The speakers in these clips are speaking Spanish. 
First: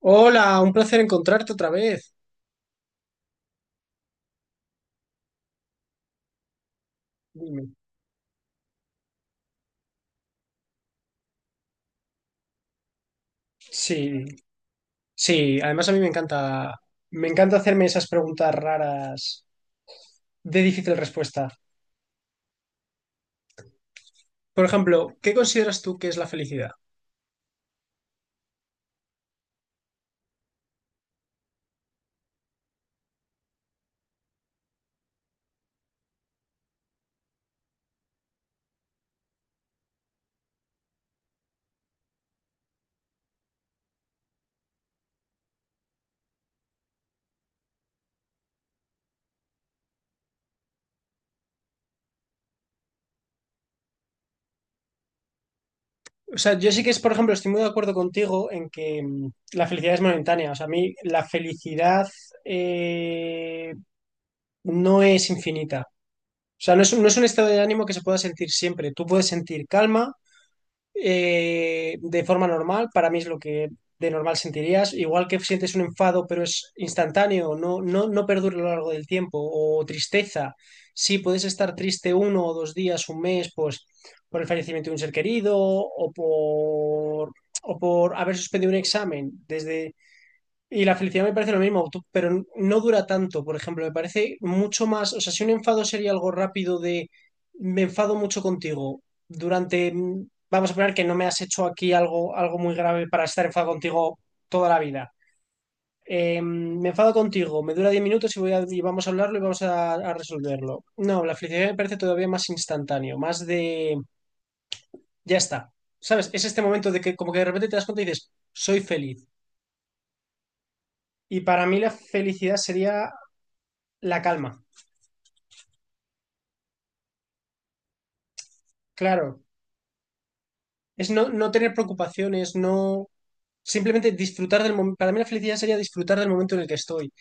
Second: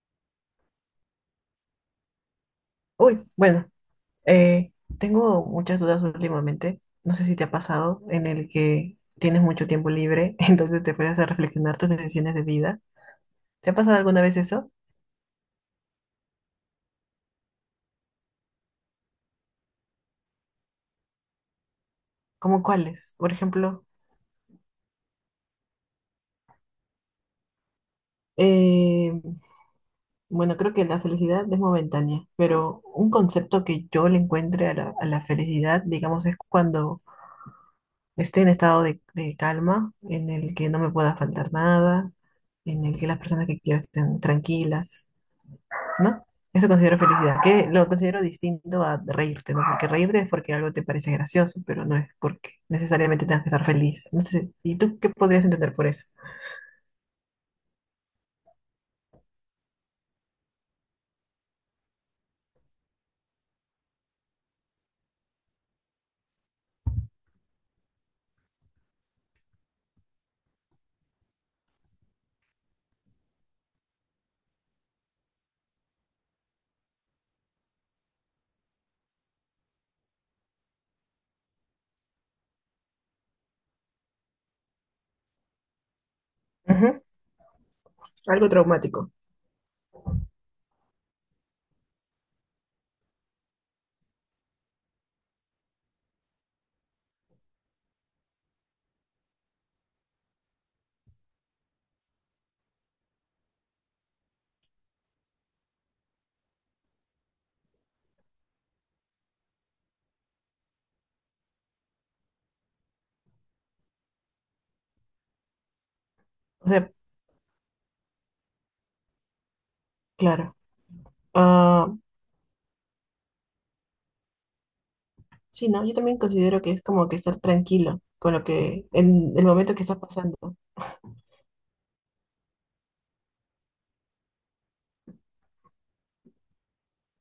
Hola, un placer encontrarte otra vez. Uy, bueno, eh, tengo muchas dudas últimamente. No sé si te ha Dime. pasado en el que tienes mucho tiempo libre, entonces te puedes hacer reflexionar tus decisiones de vida. ¿Te ha pasado alguna Sí, vez eso? sí, además a mí me encanta hacerme esas preguntas raras de difícil respuesta. ¿Cómo cuáles? Por ejemplo, Por ejemplo, ¿qué consideras tú que es la felicidad? eh, bueno, creo que la felicidad es momentánea, pero un concepto que yo le encuentre a la felicidad, digamos, es cuando esté en estado de calma, en el que no me pueda faltar nada, en el que las personas que quiero estén tranquilas, ¿no? Eso considero felicidad, que lo considero distinto a reírte, ¿no? Porque reírte es porque algo te parece gracioso, pero no es porque necesariamente tengas que estar feliz. No sé, ¿y tú qué podrías entender por eso? O sea, yo sí que es, por ejemplo, estoy muy de acuerdo contigo en que la felicidad es momentánea. O sea, a mí la felicidad eh, no es infinita. O sea, no es un estado de ánimo que se pueda sentir siempre. Tú puedes sentir calma, de forma normal, para mí es lo que de normal sentirías. Igual que sientes un enfado, pero es instantáneo, no, no, no perdura a lo largo del tiempo, o tristeza. Sí, puedes estar triste uno o dos días, un mes, pues por el fallecimiento de un ser querido Ujú. O por haber Algo suspendido un traumático. examen. Desde y la felicidad me parece lo mismo, pero no dura tanto. Por ejemplo, me parece mucho más, o sea, si un enfado sería algo rápido de me enfado mucho contigo durante, vamos a poner que no me has hecho aquí algo, algo muy grave para estar enfadado contigo toda la vida. Me enfado contigo, me dura 10 minutos y, y vamos a hablarlo y vamos a resolverlo. No, la felicidad me parece todavía más instantáneo, más de, ya está. ¿Sabes? Es este O momento sea, de que como que de repente te das cuenta y dices, soy feliz. claro. Y para mí la Ah, felicidad sería la calma. sí, ¿no? Yo también considero que es como que estar tranquilo con lo que, en Claro, el momento que estás pasando. es no, no tener preocupaciones, no simplemente disfrutar del momento. Para mí la felicidad sería disfrutar del momento en el que estoy.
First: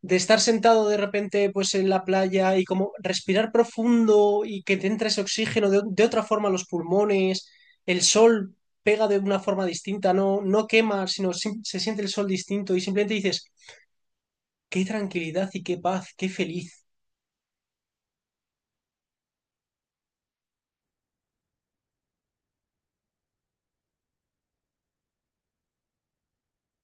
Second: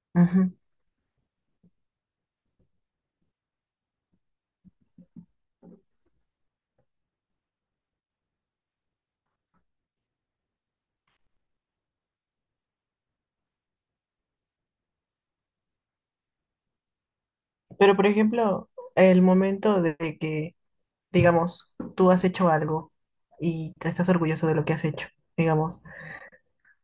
De estar Ujú. sentado de repente pues en la playa y como respirar profundo y que te entre ese oxígeno de otra forma a los pulmones, el sol pega de una forma distinta, no, no quema, sino se siente el sol distinto y simplemente dices, qué tranquilidad y qué paz, qué feliz. Pero, por ejemplo, el momento de que, digamos, tú has hecho algo y te estás orgulloso de lo que has hecho, digamos.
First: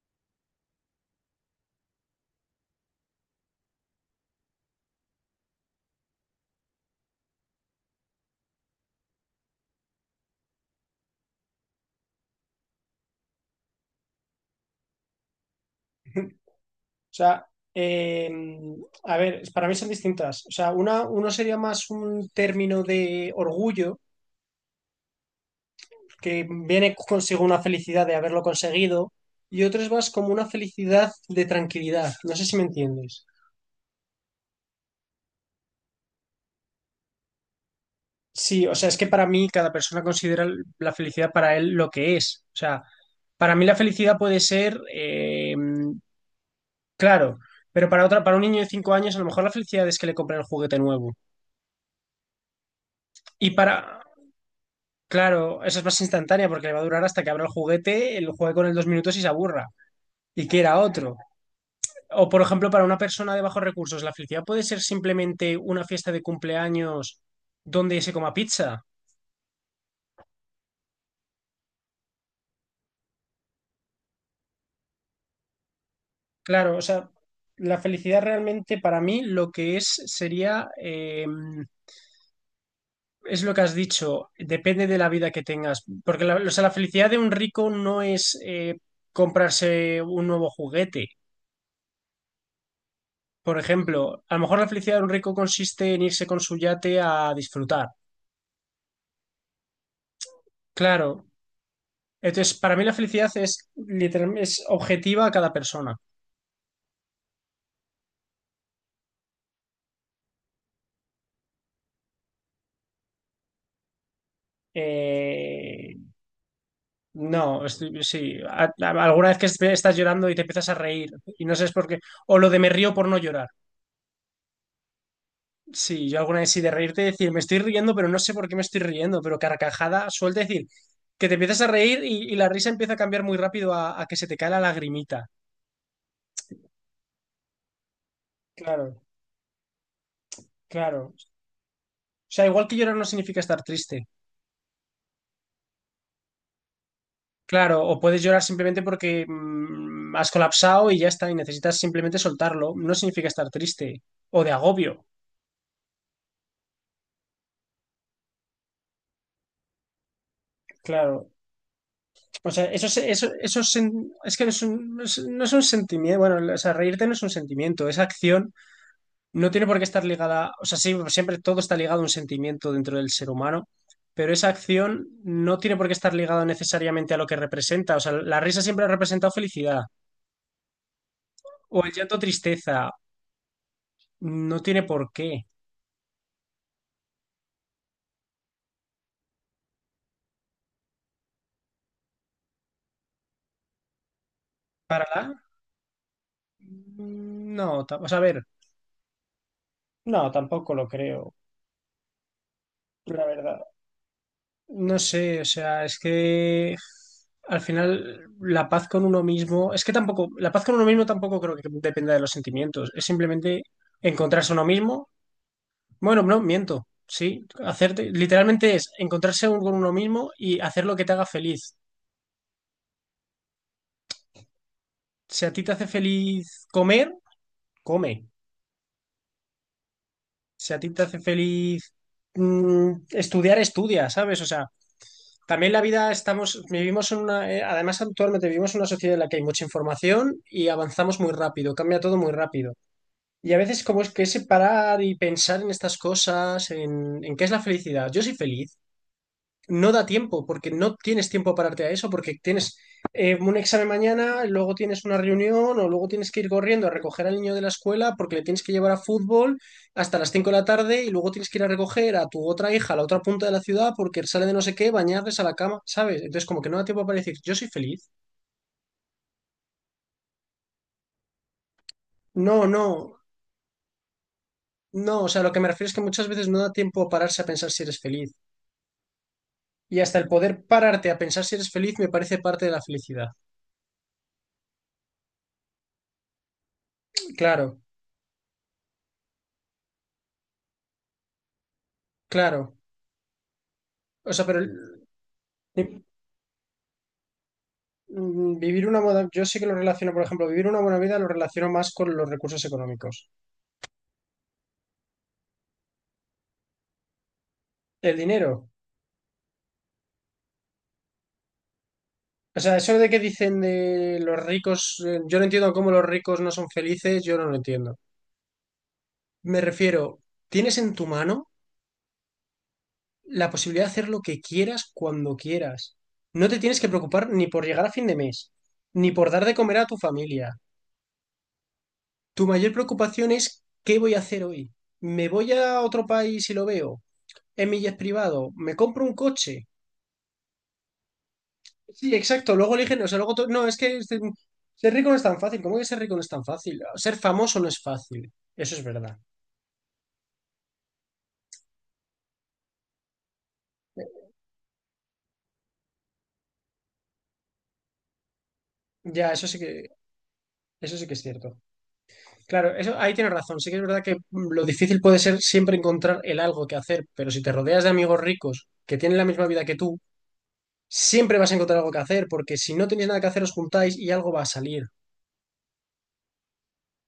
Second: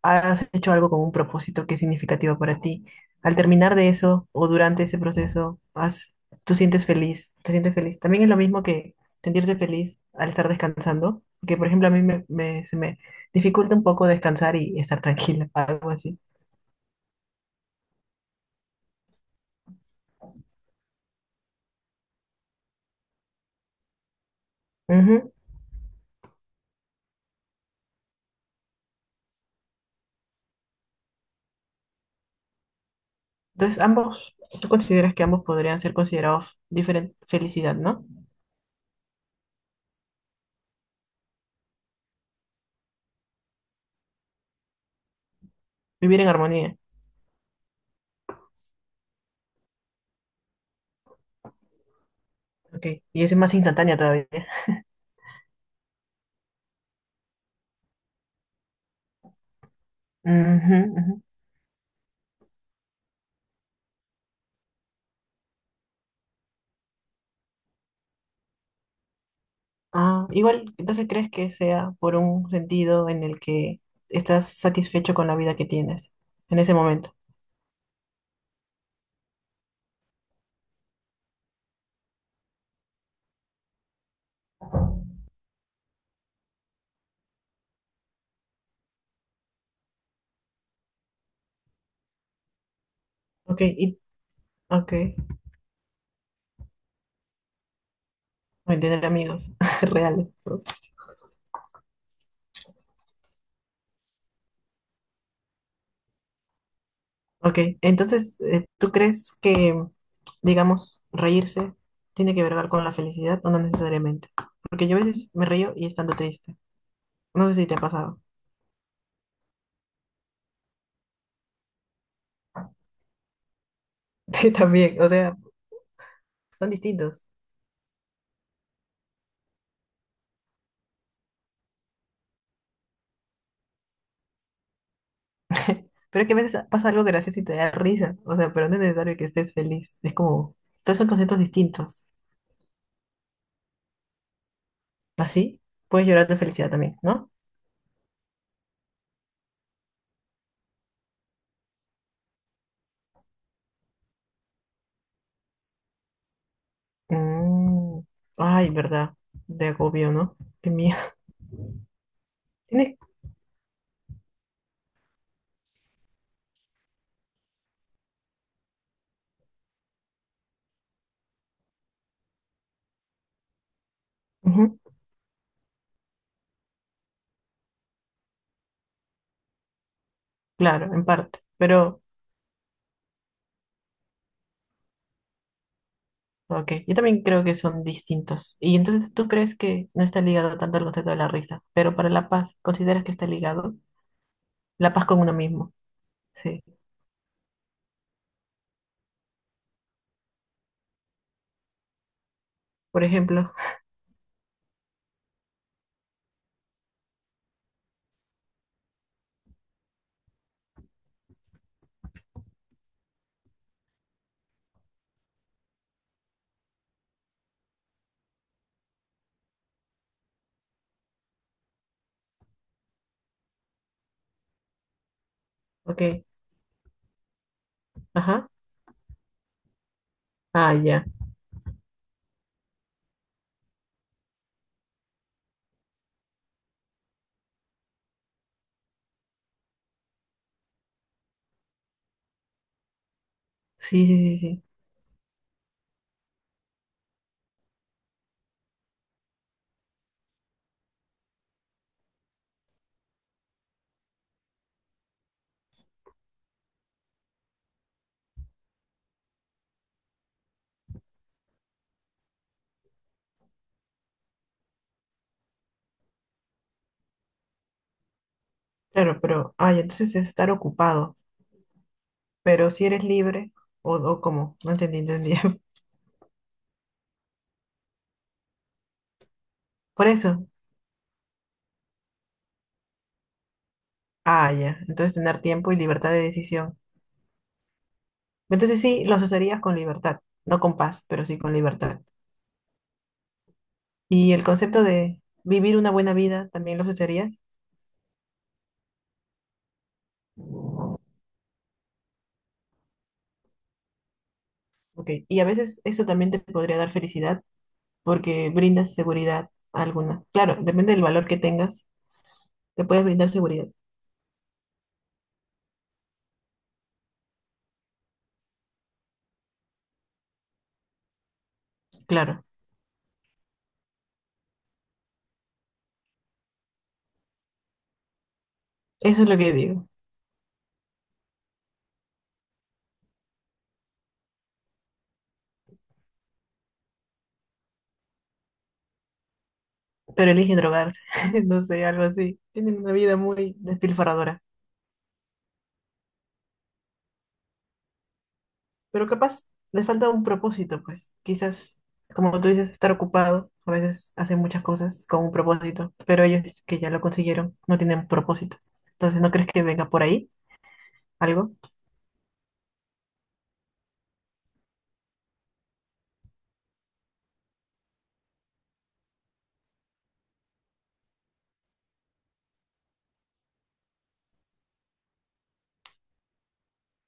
Has hecho algo con un propósito que es significativo para ti. Al terminar de eso o durante ese proceso, has, tú sientes feliz, te sientes feliz. También es lo mismo que sentirse feliz al estar descansando, que por ejemplo a mí se me dificulta un poco descansar y estar tranquila, algo así. O sea, eh, a ver, para mí son distintas. O sea, una, uno sería más un término de orgullo, Ujú. que viene consigo una felicidad de haberlo conseguido, y otro es más como una felicidad de tranquilidad. No sé si me entiendes. Entonces, ambos, tú consideras que ambos podrían ser considerados diferente felicidad, ¿no? Sí, o sea, es que para mí cada persona considera la felicidad para él lo que es. O sea, para mí la felicidad puede ser, Vivir en armonía. claro, pero para otra, para un niño de 5 años, a lo mejor la felicidad es que le compren el juguete nuevo. Ok, y ese es Y más instantánea para, todavía. Claro, eso es más instantánea porque le va a durar hasta que abra el juguete, lo juegue con él 2 minutos y se aburra y Ujú, quiera otro. ujú. O, por ejemplo, para una persona de bajos recursos, la felicidad puede ser simplemente una fiesta de cumpleaños donde se coma pizza. Ah, igual, entonces crees que sea por un sentido en el que estás satisfecho con la vida que tienes en ese Claro, o sea, momento. la felicidad realmente para mí lo que es sería, es lo que has dicho, depende de la vida que tengas. Porque la, o sea, la felicidad de un rico no es comprarse un nuevo juguete. Por Ok, y ejemplo, a lo mejor la ok, felicidad de un rico consiste en irse con su yate a disfrutar. bueno, tener amigos reales, ¿no? Claro. Entonces, para mí la felicidad es, es objetiva a cada persona. Ok, entonces, ¿tú crees que, digamos, reírse tiene que ver con la felicidad o no necesariamente? Porque yo a veces me río y Eh, estando triste. No sé no, si te ha pasado. sí. Alguna vez que estás llorando y te empiezas a reír y no sabes por qué. O lo de me río por no llorar. Sí, también, o sea, Sí, yo alguna vez sí son de reírte distintos. decir, me estoy riendo, pero no sé por qué me estoy riendo, pero carcajada suelta decir que te empiezas a reír y la risa empieza a cambiar muy rápido a que se te cae la lagrimita. Pero es que a veces pasa algo gracioso y te da risa. O sea, pero no es Claro, necesario que estés feliz. Es como, todos son claro. conceptos distintos. O sea, igual que llorar no significa estar triste. Así puedes llorar de felicidad también, ¿no? Claro, o puedes llorar simplemente porque has colapsado y ya está, y necesitas simplemente soltarlo. No significa estar triste o de agobio. Mm, ay, verdad. De agobio, ¿no? Qué miedo. Claro. O sea, Tienes... eso es es que no es un, no es un sentimiento. Bueno, o sea, reírte no es un sentimiento. Esa acción no tiene por qué estar ligada. O sea, sí, siempre todo está ligado a un sentimiento dentro del ser humano, pero esa Ujú. acción no tiene por qué estar ligada necesariamente a lo que representa. O sea, la risa siempre ha representado felicidad. Claro, en parte. O el Pero, llanto, tristeza. No tiene por qué. ok. Yo también creo que son distintos. Y entonces tú crees que no está ligado tanto al concepto de la risa. Pero para la paz, ¿consideras que está ligado? La paz ¿Para con uno la? mismo. Sí. No o sea, a ver, no, tampoco lo creo, Por la ejemplo, verdad. No sé, o sea, es que al final la paz con uno mismo, es que tampoco, la paz con uno mismo tampoco creo que dependa de los sentimientos, es simplemente encontrarse uno mismo. Bueno, no, miento, sí, hacerte, literalmente es encontrarse con uno mismo y hacer lo que te haga feliz. Si a ti te hace ok. feliz comer, come. Ajá. Si Ah, a ti te ya. hace feliz estudiar, estudia, ¿sabes? O sea, también la vida vivimos en una, además actualmente vivimos en una sociedad en la que hay mucha información y avanzamos muy rápido, cambia todo muy rápido. Y a veces como Sí, es sí, que sí, ese sí. parar y pensar en estas cosas, en qué es la felicidad. Yo soy feliz no da tiempo, porque no tienes tiempo a pararte a eso, porque tienes un examen mañana, luego tienes una reunión o luego tienes que ir corriendo a recoger al niño de la escuela porque le tienes que llevar a fútbol hasta las 5 de la tarde y luego tienes que ir a recoger a tu otra hija a la otra punta de la ciudad porque sale de no sé qué, bañarles a la cama, ¿sabes? Entonces como que no da tiempo para decir, yo soy feliz. Claro, pero, ay, ¿entonces es estar ocupado, No, pero si eres no, libre, o cómo? No entendí, no, o entendí. sea, lo que me refiero es que muchas veces no da tiempo a pararse a pensar si eres feliz. Y Por hasta el eso, poder pararte a pensar si eres feliz me parece parte de la felicidad. ah, ya, entonces tener tiempo y libertad de decisión. Claro, Entonces sí, los usarías con libertad, no con paz, pero sí con libertad. claro. O Y el sea, pero concepto de vivir una buena vida, ¿también los usarías? Vivir una buena, yo sí que lo relaciono, por ejemplo, vivir una buena vida lo relaciono más con los recursos económicos. Ok, y a veces eso también te podría dar felicidad, El porque dinero. brindas seguridad alguna. Claro, depende del valor que tengas, O sea, te eso puedes de que brindar dicen seguridad, de los ricos, yo no entiendo cómo los ricos no son felices, yo no lo entiendo. Me refiero, tienes en tu mano claro, la posibilidad de hacer lo que quieras cuando quieras. No te tienes que preocupar ni por llegar a fin de mes, ni eso es por lo dar que de comer a digo. tu familia. Tu mayor preocupación es ¿qué voy a hacer hoy? ¿Me voy a otro país y lo veo? ¿En mi jet privado? ¿Me compro un coche? Pero elige drogarse, no sé, algo Sí, así. exacto. Luego Tienen una eligen, o vida sea, luego muy no, es que despilfarradora, ser rico no es tan fácil. ¿Cómo que ser rico no es tan fácil? Ser famoso no es fácil. Eso es pero verdad. capaz les falta un propósito, pues. Quizás, como tú dices, estar ocupado, a veces hacen muchas cosas con un propósito, pero ellos que ya lo consiguieron no tienen propósito. Entonces, ¿no Ya, crees que venga por ahí eso sí que es algo? cierto. Claro, eso ahí tienes razón. Sí que es verdad que lo difícil puede ser siempre encontrar el algo que hacer, pero si te rodeas de amigos ricos que tienen la misma vida que tú, siempre vas a encontrar algo que hacer, porque si no tenéis nada que hacer, os juntáis y algo va a salir.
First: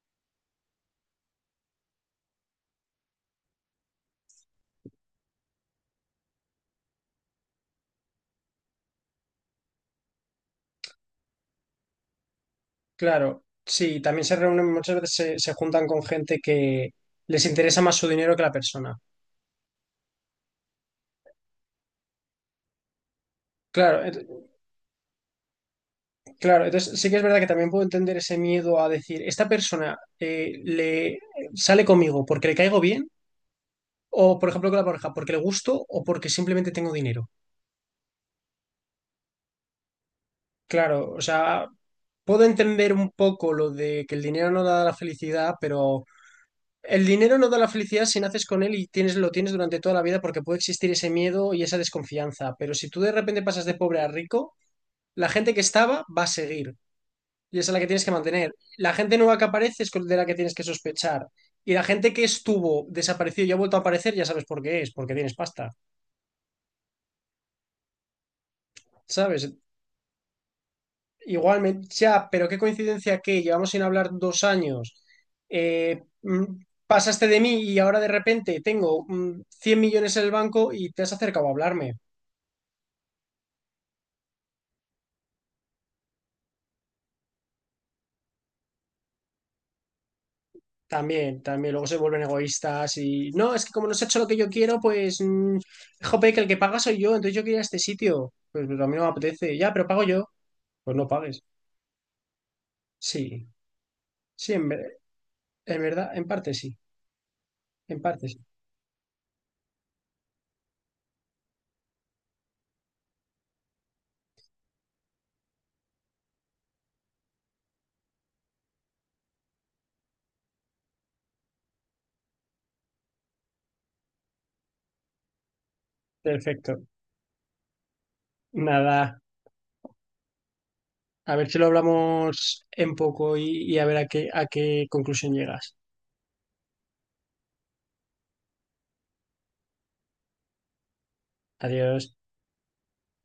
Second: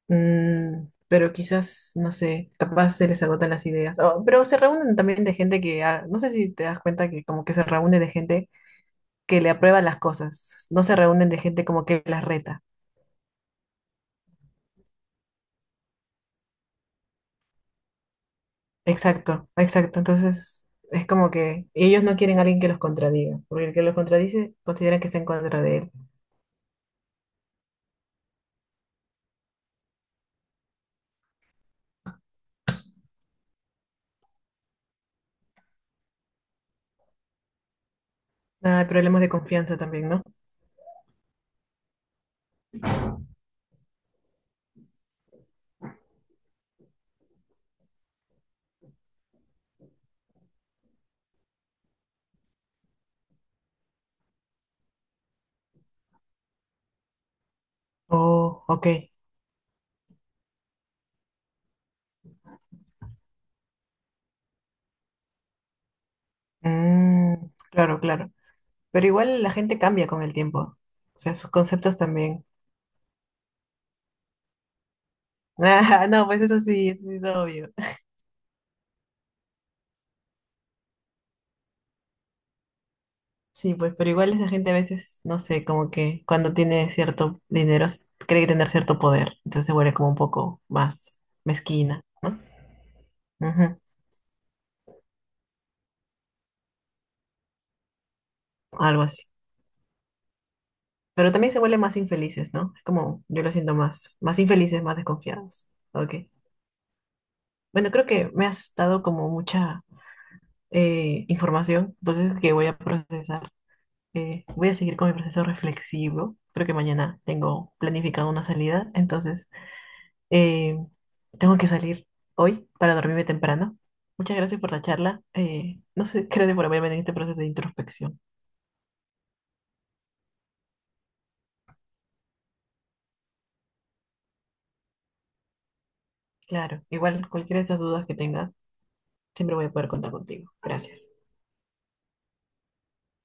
Mm, pero quizás, no sé, capaz se les agotan las ideas. Oh, pero se reúnen también de gente que, ah, no sé si te das cuenta que como que se reúnen de gente que le aprueba las cosas, no se reúnen de gente como que las reta. Claro, sí, también se reúnen, muchas veces se juntan con gente que les interesa más su dinero que la persona. Exacto, exacto. Entonces es como que ellos no quieren a alguien que los contradiga, porque el que los Claro, contradice consideran que está en contra de él. claro, entonces sí que es verdad que también puedo entender ese miedo a decir, esta persona le sale conmigo porque le caigo bien, o por ejemplo con la pareja, porque le gusto o porque simplemente tengo dinero. Ah, hay problemas de confianza también, ¿no? Claro, o sea, puedo entender un poco lo de que el dinero no da la felicidad, pero el dinero no da la felicidad si naces con él y tienes, lo tienes durante toda la vida porque puede existir ese miedo y esa desconfianza. Pero si tú de repente pasas de pobre a rico, la gente que estaba va a seguir. Y esa es la que tienes que mantener. Oh, La ok. gente nueva que aparece de la que tienes que sospechar. Y la gente que estuvo, desaparecido y ha vuelto a aparecer, ya sabes por qué es, porque tienes pasta, Mm, claro, claro. Pero ¿sabes? igual la gente cambia con el tiempo. O sea, sus Igualmente, conceptos ya, también. pero qué coincidencia que llevamos sin hablar 2 años, eh, Ah, no, pues mm, eso sí es pasaste de mí obvio. y ahora de repente tengo 100 millones en el banco y te has acercado a hablarme. Sí, pues, pero igual esa gente a veces, no sé, como que cuando tiene cierto dinero, s- cree tener cierto poder. Entonces se vuelve como un poco más También, también, luego se mezquina, vuelven ¿no? egoístas y no, es que Ujú, como no se ha hecho lo que yo quiero, pues, jope, que el que paga soy yo, entonces yo quería este sitio. Pues, pero a mí algo no me así. apetece, ya, pero pago yo. Pues no Pero pagues. también se vuelven más infelices, ¿no? Es como yo Sí, lo siento más, más sí, infelices, más desconfiados. en Ok. verdad, en parte sí, Bueno, en creo parte que sí. me has dado como mucha información, entonces que voy a procesar. Voy a seguir con mi proceso reflexivo. Creo que mañana tengo planificada una salida, entonces eh, tengo que salir hoy para dormirme temprano. Muchas gracias por la charla. No sé, gracias por Perfecto. haberme en este proceso de introspección. Nada, a ver si lo hablamos en poco y a ver a qué conclusión llegas. Claro, igual cualquiera de esas dudas que tengas, siempre voy a poder contar contigo. Gracias. Adiós.